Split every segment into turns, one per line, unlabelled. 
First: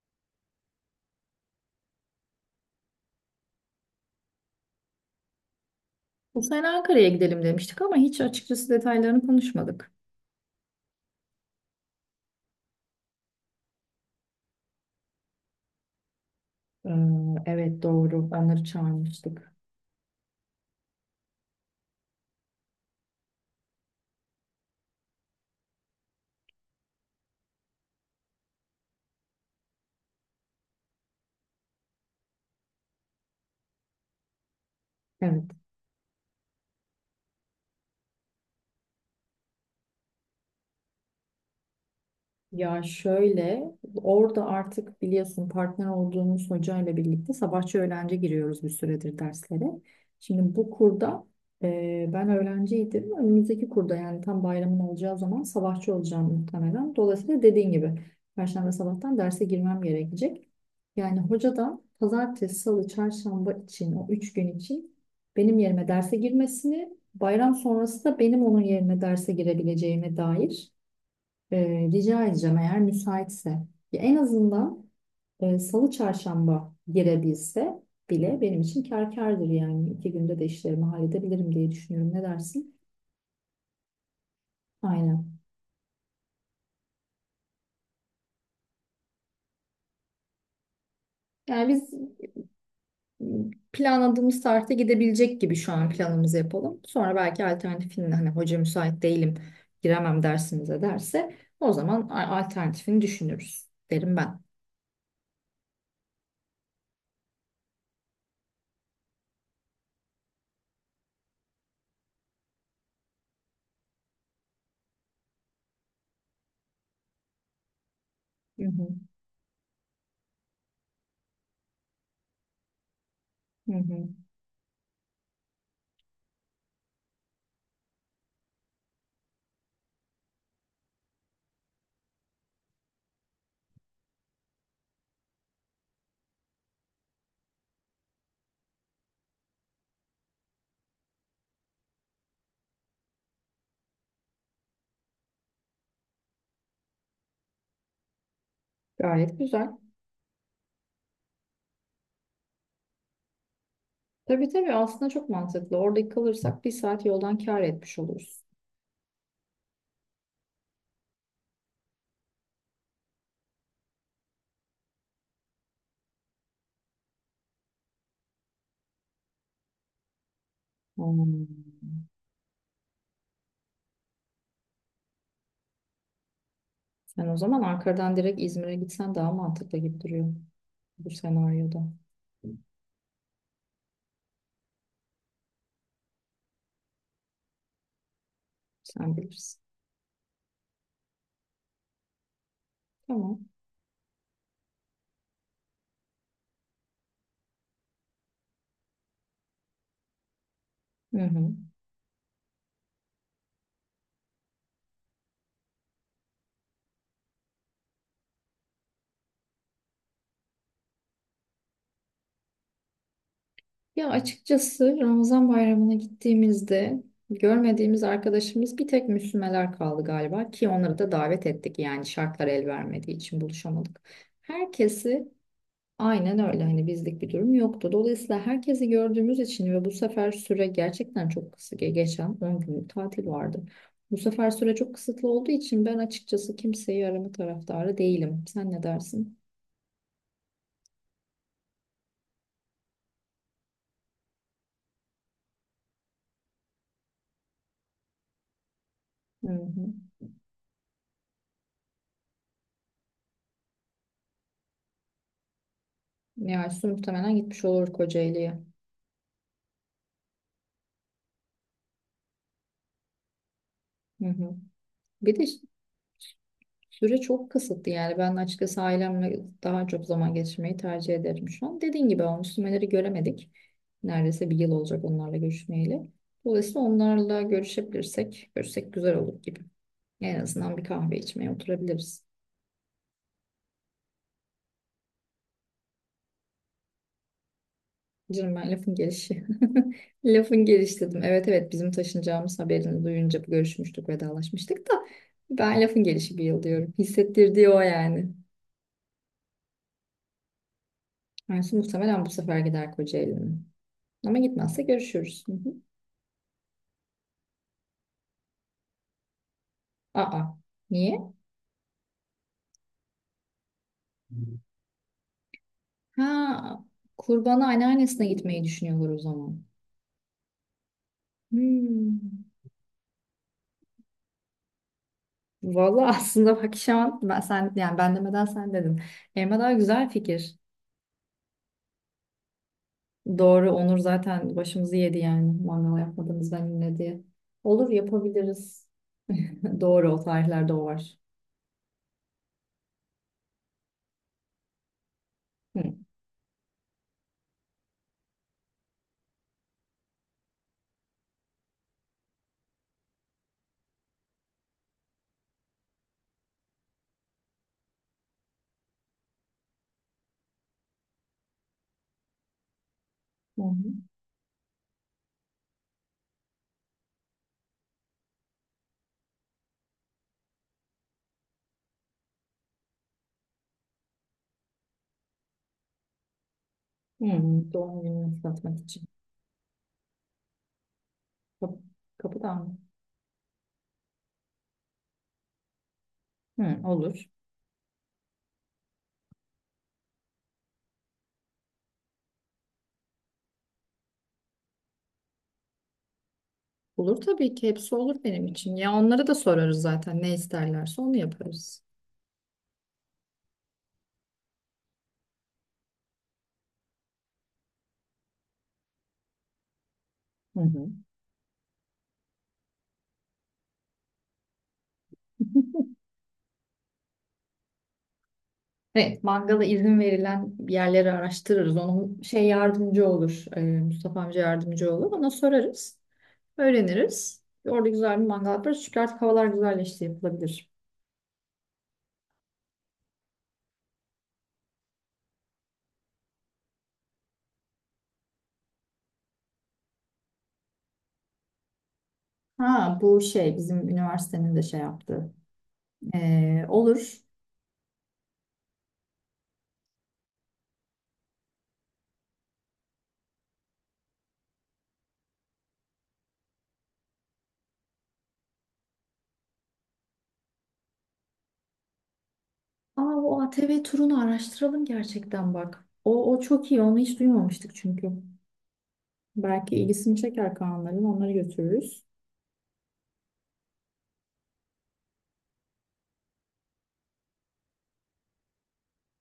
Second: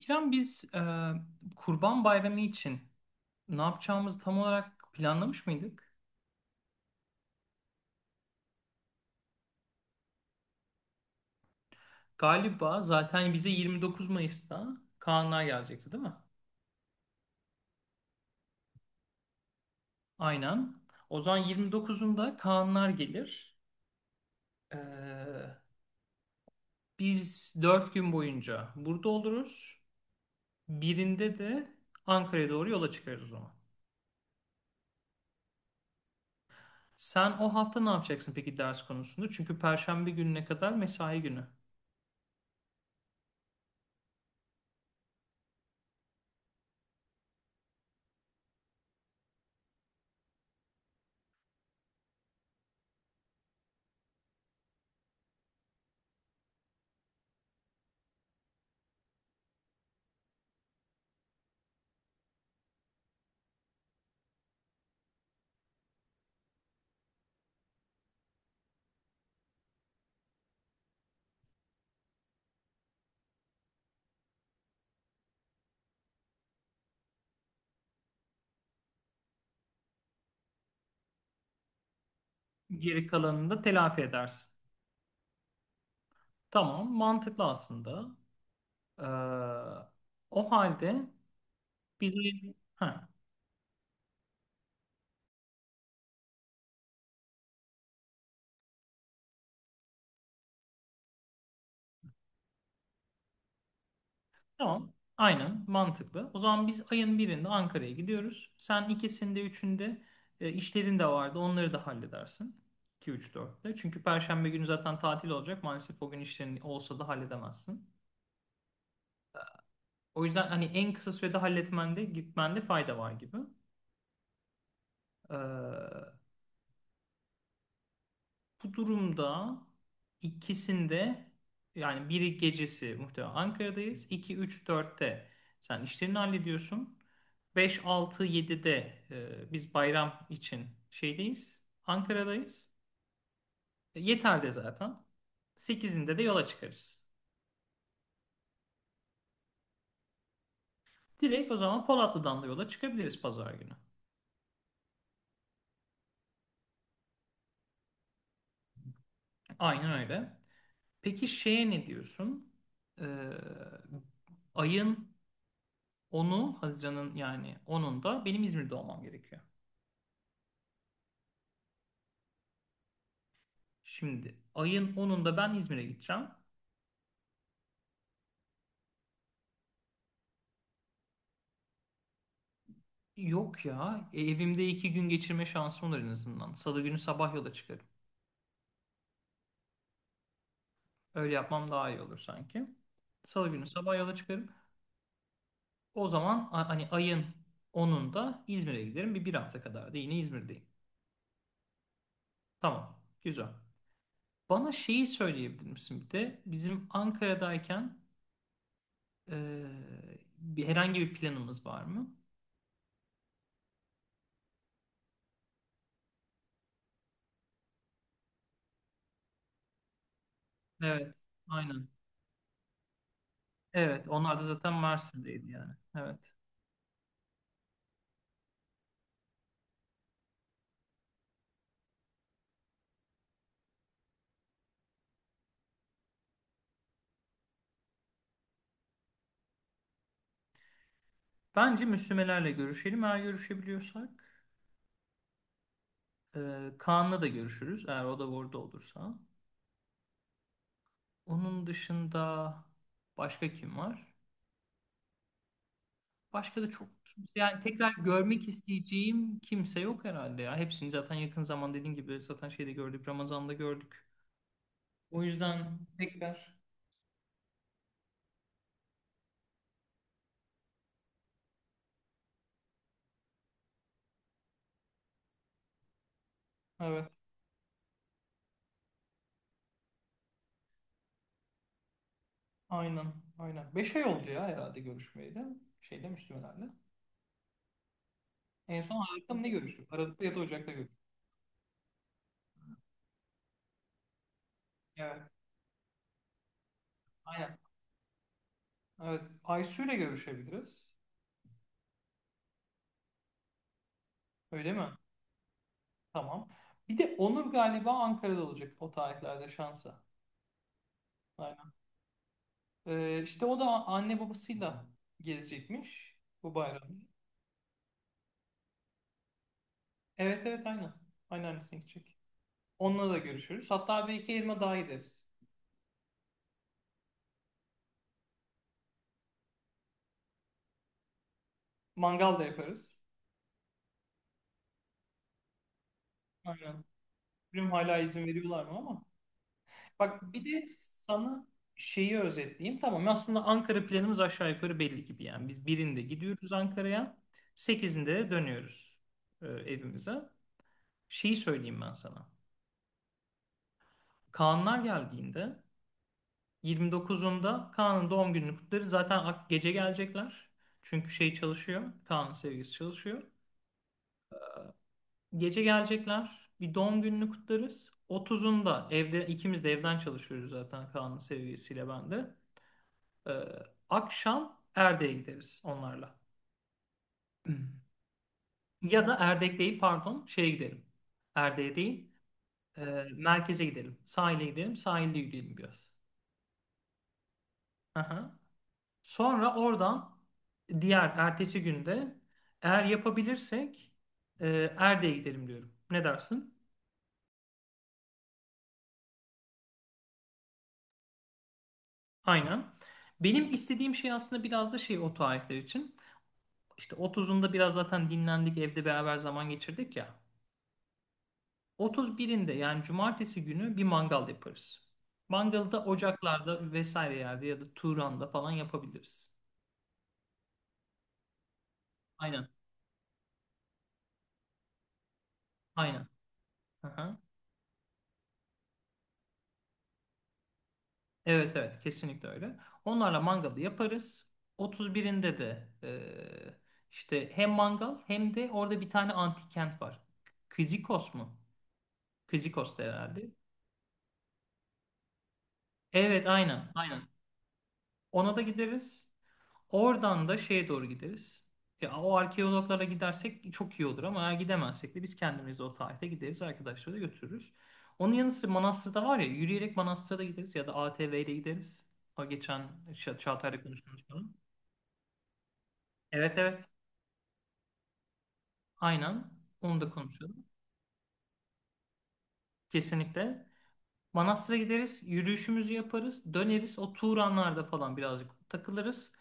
İrem, biz Kurban Bayramı için ne yapacağımızı tam olarak planlamış mıydık?
Bu sene Ankara'ya gidelim demiştik ama hiç açıkçası detaylarını konuşmadık.
Galiba zaten bize 29 Mayıs'ta Kaanlar gelecekti, değil mi?
Ee, evet doğru. Onları çağırmıştık.
Aynen. O zaman 29'unda Kaanlar gelir. E, biz 4 gün boyunca burada oluruz. Birinde de Ankara'ya doğru yola çıkarız o zaman.
Evet.
Sen o hafta ne yapacaksın peki, ders konusunda? Çünkü Perşembe gününe kadar mesai günü.
Ya şöyle, orada artık biliyorsun partner olduğumuz hocayla birlikte sabahçı öğlenci giriyoruz bir süredir derslere. Şimdi bu kurda ben öğrenciydim. Önümüzdeki kurda yani tam bayramın olacağı zaman sabahçı olacağım muhtemelen. Dolayısıyla dediğin gibi Perşembe sabahtan derse girmem gerekecek. Yani hoca da pazartesi, salı, çarşamba için o üç gün için benim yerime derse girmesini, bayram sonrası da benim onun yerine derse girebileceğime dair rica edeceğim eğer müsaitse. Ya en azından Salı Çarşamba girebilse bile benim için kâr kârdır yani. İki günde de işlerimi halledebilirim diye düşünüyorum. Ne dersin?
Geri kalanını da telafi edersin.
Aynen.
Tamam, mantıklı aslında. Ee, o halde
Yani biz
biz ayın... Ha,
planladığımız tarihte gidebilecek gibi şu an planımızı yapalım. Sonra belki alternatifini hani hoca müsait değilim giremem dersimize derse o zaman alternatifini düşünürüz derim ben.
tamam, aynen mantıklı. O zaman biz ayın birinde Ankara'ya gidiyoruz. Sen ikisinde, üçünde işlerin de vardı. Onları da halledersin. 2, 3, 4'te. Çünkü Perşembe günü zaten tatil olacak. Maalesef o gün işlerin olsa da halledemezsin.
Hı hı,
O yüzden hani en kısa sürede halletmende, gitmende fayda var gibi.
hı hı.
Ee, Bu durumda ikisinde, yani biri gecesi muhtemelen Ankara'dayız. İki 3 dörtte sen işlerini hallediyorsun. Beş 6 7'de biz bayram için şeydeyiz. Ankara'dayız. Yeter'de zaten. Sekizinde de yola çıkarız.
Gayet güzel.
Direkt o zaman Polatlı'dan da yola çıkabiliriz pazar günü.
Tabii tabii aslında çok mantıklı. Orada kalırsak bir saat yoldan kâr etmiş oluruz.
Aynen öyle. Peki şeye ne diyorsun? Ee, ayın 10'u, Haziran'ın yani 10'unda benim İzmir'de olmam gerekiyor.
Hmm.
Şimdi ayın 10'unda ben İzmir'e gideceğim.
Sen o zaman Ankara'dan direkt İzmir'e gitsen daha mantıklı gibi duruyor bu senaryoda.
Yok ya, evimde 2 gün geçirme şansım olur en azından. Salı günü sabah yola çıkarım.
Sen bilirsin.
Öyle yapmam daha iyi olur sanki.
Tamam.
Salı günü sabah yola çıkarım. O zaman hani ayın 10'unda İzmir'e giderim. Bir hafta kadar da yine İzmir'deyim.
Hı hı.
Tamam, güzel. Bana şeyi söyleyebilir misin bir de? Bizim Ankara'dayken e, herhangi bir planımız var mı?
Ya açıkçası Ramazan bayramına gittiğimizde görmediğimiz arkadaşımız bir tek Müslümeler kaldı galiba ki onları da
Evet,
davet ettik
aynen.
yani şartlar el vermediği için buluşamadık.
Evet, onlar da zaten
Herkesi
Mersin'deydi yani. Evet.
aynen öyle hani bizlik bir durum yoktu. Dolayısıyla herkesi gördüğümüz için ve bu sefer süre gerçekten çok kısa geçen 10 günlük tatil vardı. Bu sefer süre çok kısıtlı olduğu için ben açıkçası kimseyi arama taraftarı değilim. Sen ne dersin?
Bence Müslümelerle görüşelim. Eğer görüşebiliyorsak Kaan'la da görüşürüz. Eğer o da orada olursa.
Hı hı.
Onun dışında başka kim var? Başka
Yani
da
Su
çok,
muhtemelen
yani
gitmiş olur
tekrar görmek
Kocaeli'ye.
isteyeceğim kimse yok herhalde ya. Hepsini zaten yakın zaman dediğim gibi zaten şeyde gördük. Ramazan'da gördük.
Hı hı.
O
Bir de
yüzden tekrar.
süre çok kısıtlı yani ben açıkçası ailemle daha çok zaman geçirmeyi tercih ederim şu an. Dediğin gibi o Müslümanları göremedik. Neredeyse bir yıl olacak onlarla görüşmeyeli. Dolayısıyla
Evet,
onlarla görüşebilirsek, görüşsek güzel olur gibi. En azından bir kahve içmeye oturabiliriz.
aynen, aynen. 5 ay oldu ya herhalde görüşmeyeli. Şeyle, Müslümelerle.
Canım ben
En
lafın
son Aralık'ta mı
gelişi.
ne görüştük? Aralık'ta ya da
Lafın
Ocak'ta görüştük.
gelişi dedim. Evet evet bizim taşınacağımız haberini duyunca görüşmüştük, vedalaşmıştık da
Evet,
ben lafın gelişi bir yıl diyorum.
aynen.
Hissettirdiği o yani.
Evet. Aysu ile görüşebiliriz.
Yani muhtemelen bu sefer gider Kocaeli'nin. Ama
Öyle
gitmezse
mi?
görüşürüz. Hı hı.
Tamam. Bir de Onur galiba Ankara'da olacak o tarihlerde şansa.
Aa, niye?
Aynen. İşte o da anne babasıyla gezecekmiş bu
Ha,
bayramı.
kurbanı anneannesine gitmeyi düşünüyorlar o zaman.
Evet, evet, aynen. Anneannesine gidecek.
Hmm.
Onunla da görüşürüz. Hatta bir iki elma daha gideriz.
Vallahi aslında bak şu an ben, sen, yani ben demeden sen dedin. Elma daha güzel fikir.
Mangal da yaparız.
Doğru, Onur zaten başımızı yedi yani. Mangal yapmadığımızdan
Aynen.
benimle diye.
Bilmiyorum
Olur
hala izin veriyorlar mı
yapabiliriz.
ama.
Doğru, o
Bak bir de
tarihlerde o var.
sana şeyi özetleyeyim. Tamam, aslında Ankara planımız aşağı yukarı belli gibi yani. Biz
Hı.
birinde gidiyoruz Ankara'ya. Sekizinde de dönüyoruz evimize. Şeyi söyleyeyim ben sana. Kaanlar geldiğinde 29'unda Kaan'ın doğum gününü kutlarız. Zaten gece gelecekler. Çünkü şey çalışıyor. Kaan'ın sevgilisi çalışıyor.
Hı hı.
Gece gelecekler. Bir doğum gününü kutlarız. 30'unda evde ikimiz de evden çalışıyoruz zaten, Kaan'ın sevgilisiyle ben de. Ee, akşam Erdek'e gideriz onlarla.
Hı, doğum gününü kutlatmak için.
Ya da Erdek değil, pardon, şeye gidelim. Erdek'e
Kapı,
değil.
kapıdan mı?
e, merkeze gidelim. Sahile gidelim. Sahilde yürüyelim biraz.
Hı, olur.
Aha. Sonra oradan, diğer ertesi günde eğer yapabilirsek e, Erdek'e gidelim diyorum. Ne dersin?
Olur tabii ki hepsi olur benim için. Ya onlara da sorarız zaten ne isterlerse onu yaparız.
Aynen. Benim istediğim şey aslında biraz da şey o tarihler için. İşte otuzunda biraz zaten dinlendik, evde beraber zaman geçirdik ya.
Hı hı.
Otuz birinde, yani cumartesi günü bir mangal yaparız. Mangalı da ocaklarda vesaire yerde ya da Turan'da falan
Evet,
yapabiliriz.
mangala izin verilen yerleri araştırırız. Onun şey
Aynen.
yardımcı olur. Mustafa amca yardımcı olur. Ona sorarız.
Aynen. Aha.
Öğreniriz. Orada güzel bir mangal yaparız. Çünkü artık havalar güzelleşti yapılabilir.
Evet, evet, kesinlikle öyle. Onlarla mangalı yaparız. 31'inde de işte hem mangal hem de orada bir tane antik kent var. Kizikos mu? Kizikos'ta
Ha bu
herhalde.
şey bizim üniversitenin de şey yaptığı.
Evet,
E,
aynen, aynen.
olur.
Ona da gideriz. Oradan da şeye doğru gideriz. Ya, o arkeologlara gidersek çok iyi olur ama eğer gidemezsek de biz kendimiz de o tarihte gideriz. Arkadaşları da götürürüz. Onun yanı sıra manastırda var ya, yürüyerek manastıra da gideriz ya da ATV ile gideriz. O geçen
Ama o
Çağatay'la
ATV
konuştuğumuz
turunu
konu.
araştıralım gerçekten bak. O,
Evet,
o
evet.
çok iyi. Onu hiç duymamıştık çünkü.
Aynen.
Belki
Onu da
ilgisini
konuşalım.
çeker Kaanların. Onları götürürüz.
Kesinlikle. Manastır'a gideriz. Yürüyüşümüzü yaparız. Döneriz. O Turanlar'da falan birazcık takılırız.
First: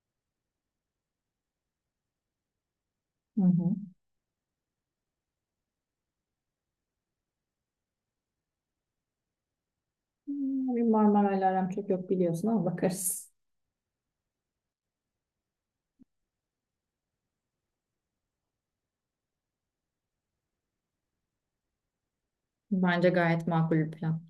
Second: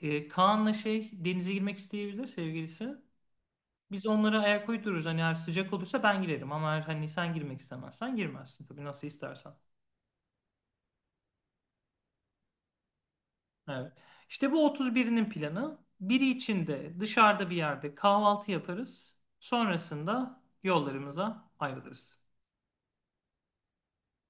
Kaan'la şey denize girmek isteyebilir sevgilisi.
Hı hı.
Biz onlara ayak uydururuz. Hani eğer sıcak olursa ben girerim. Ama eğer hani sen girmek istemezsen girmezsin. Tabii nasıl istersen.
Hmm, bir Marmaray'la aram çok yok biliyorsun ama bakarız.
Evet. İşte bu otuz birinin planı. Biri içinde dışarıda bir yerde kahvaltı yaparız. Sonrasında yollarımıza ayrılırız.
Bence gayet makul bir plan.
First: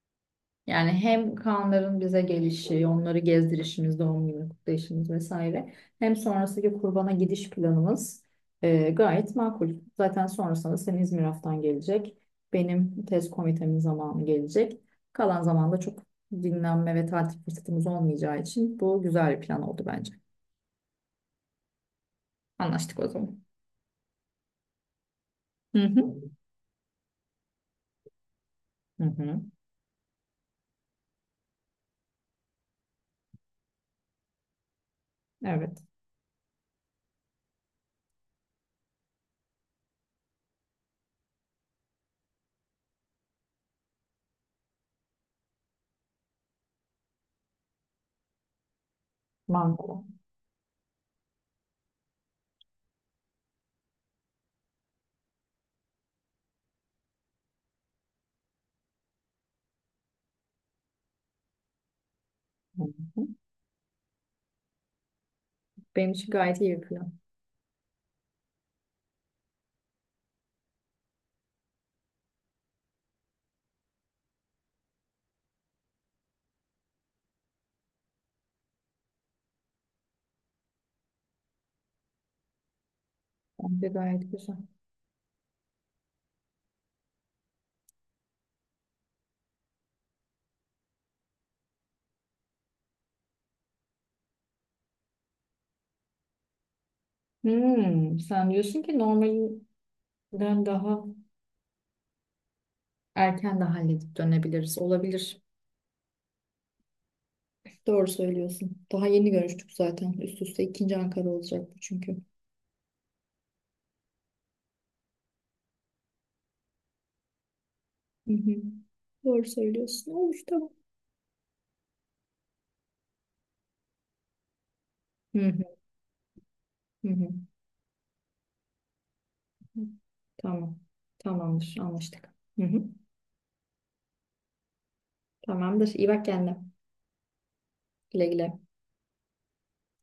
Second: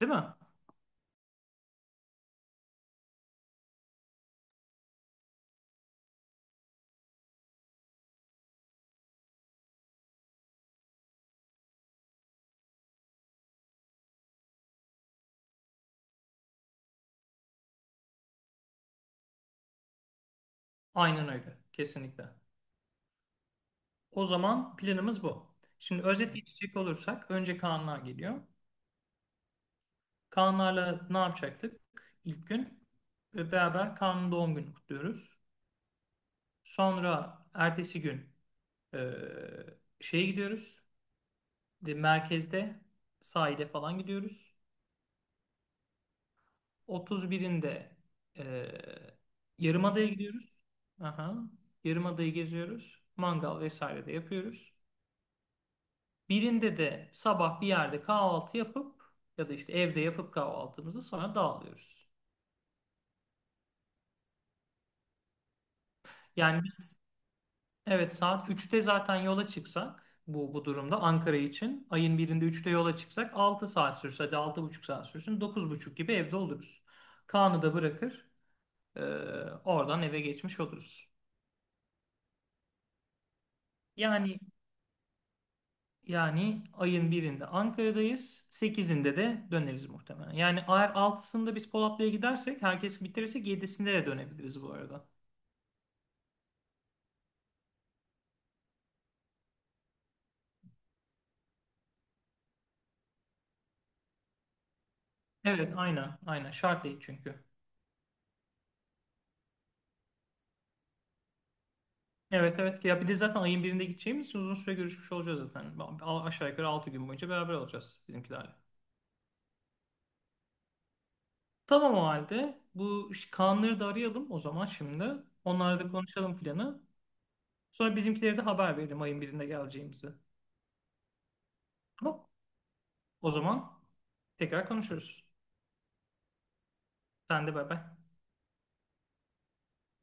Değil mi?
Yani hem Kaanların bize gelişi, onları gezdirişimiz, doğum günü kutlayışımız vesaire. Hem sonrasındaki kurbana gidiş planımız gayet makul. Zaten sonrasında senin İzmir haftan gelecek. Benim tez komitemin zamanı gelecek. Kalan zamanda çok dinlenme ve tatil fırsatımız olmayacağı için bu güzel bir plan oldu bence.
Aynen öyle. Kesinlikle.
Anlaştık o zaman.
O zaman planımız bu.
Hı
Şimdi
hı.
özet geçecek olursak önce Kaanlar geliyor.
Hı hı.
Kaanlarla ne yapacaktık ilk gün? Ve beraber Kaan'ın doğum gününü kutluyoruz.
Evet.
Sonra ertesi gün e, şeye gidiyoruz. De, merkezde sahile falan gidiyoruz. 31'inde e,
Mango.
Yarımada'ya gidiyoruz. Aha. Yarımada'yı geziyoruz. Mangal vesaire de yapıyoruz. Birinde de sabah bir yerde kahvaltı yapıp ya da işte evde yapıp kahvaltımızı sonra dağılıyoruz.
Hı hı. Benim için gayet
Yani
iyi bir
biz
plan.
evet saat 3'te zaten yola çıksak bu durumda Ankara için ayın birinde üçte yola çıksak 6 saat sürse, hadi 6,5 saat sürsün, 9:30 gibi evde oluruz. Kaan'ı da bırakır e, oradan eve geçmiş oluruz.
Bence gayet
Yani
güzel.
yani ayın birinde Ankara'dayız. Sekizinde de döneriz muhtemelen. Yani eğer altısında biz Polatlı'ya gidersek, herkes bitirirsek yedisinde de dönebiliriz bu arada.
Hmm, sen diyorsun ki normalden daha erken de halledip dönebiliriz. Olabilir.
Evet, aynen, aynen. Şart değil çünkü.
Doğru söylüyorsun. Daha yeni görüştük zaten. Üst üste ikinci Ankara olacak bu çünkü.
Evet, evet. Ya bir de zaten ayın birinde gideceğimiz için uzun süre görüşmüş olacağız zaten. Aşağı yukarı 6 gün boyunca beraber olacağız
Hı hı.
bizimkilerle.
Doğru söylüyorsun. Olur tamam.
Tamam, o halde. Bu Kaanları da arayalım o zaman şimdi.
Hı hı.
Onlarla da konuşalım planı.
Hı hı.
Sonra bizimkilere de haber verelim ayın birinde geleceğimizi.
Tamam. Tamamdır. Anlaştık.
Tamam.
Hı hı.
O zaman tekrar konuşuruz.
Tamamdır. İyi bak kendine.
Sen de bay bay.
Güle güle.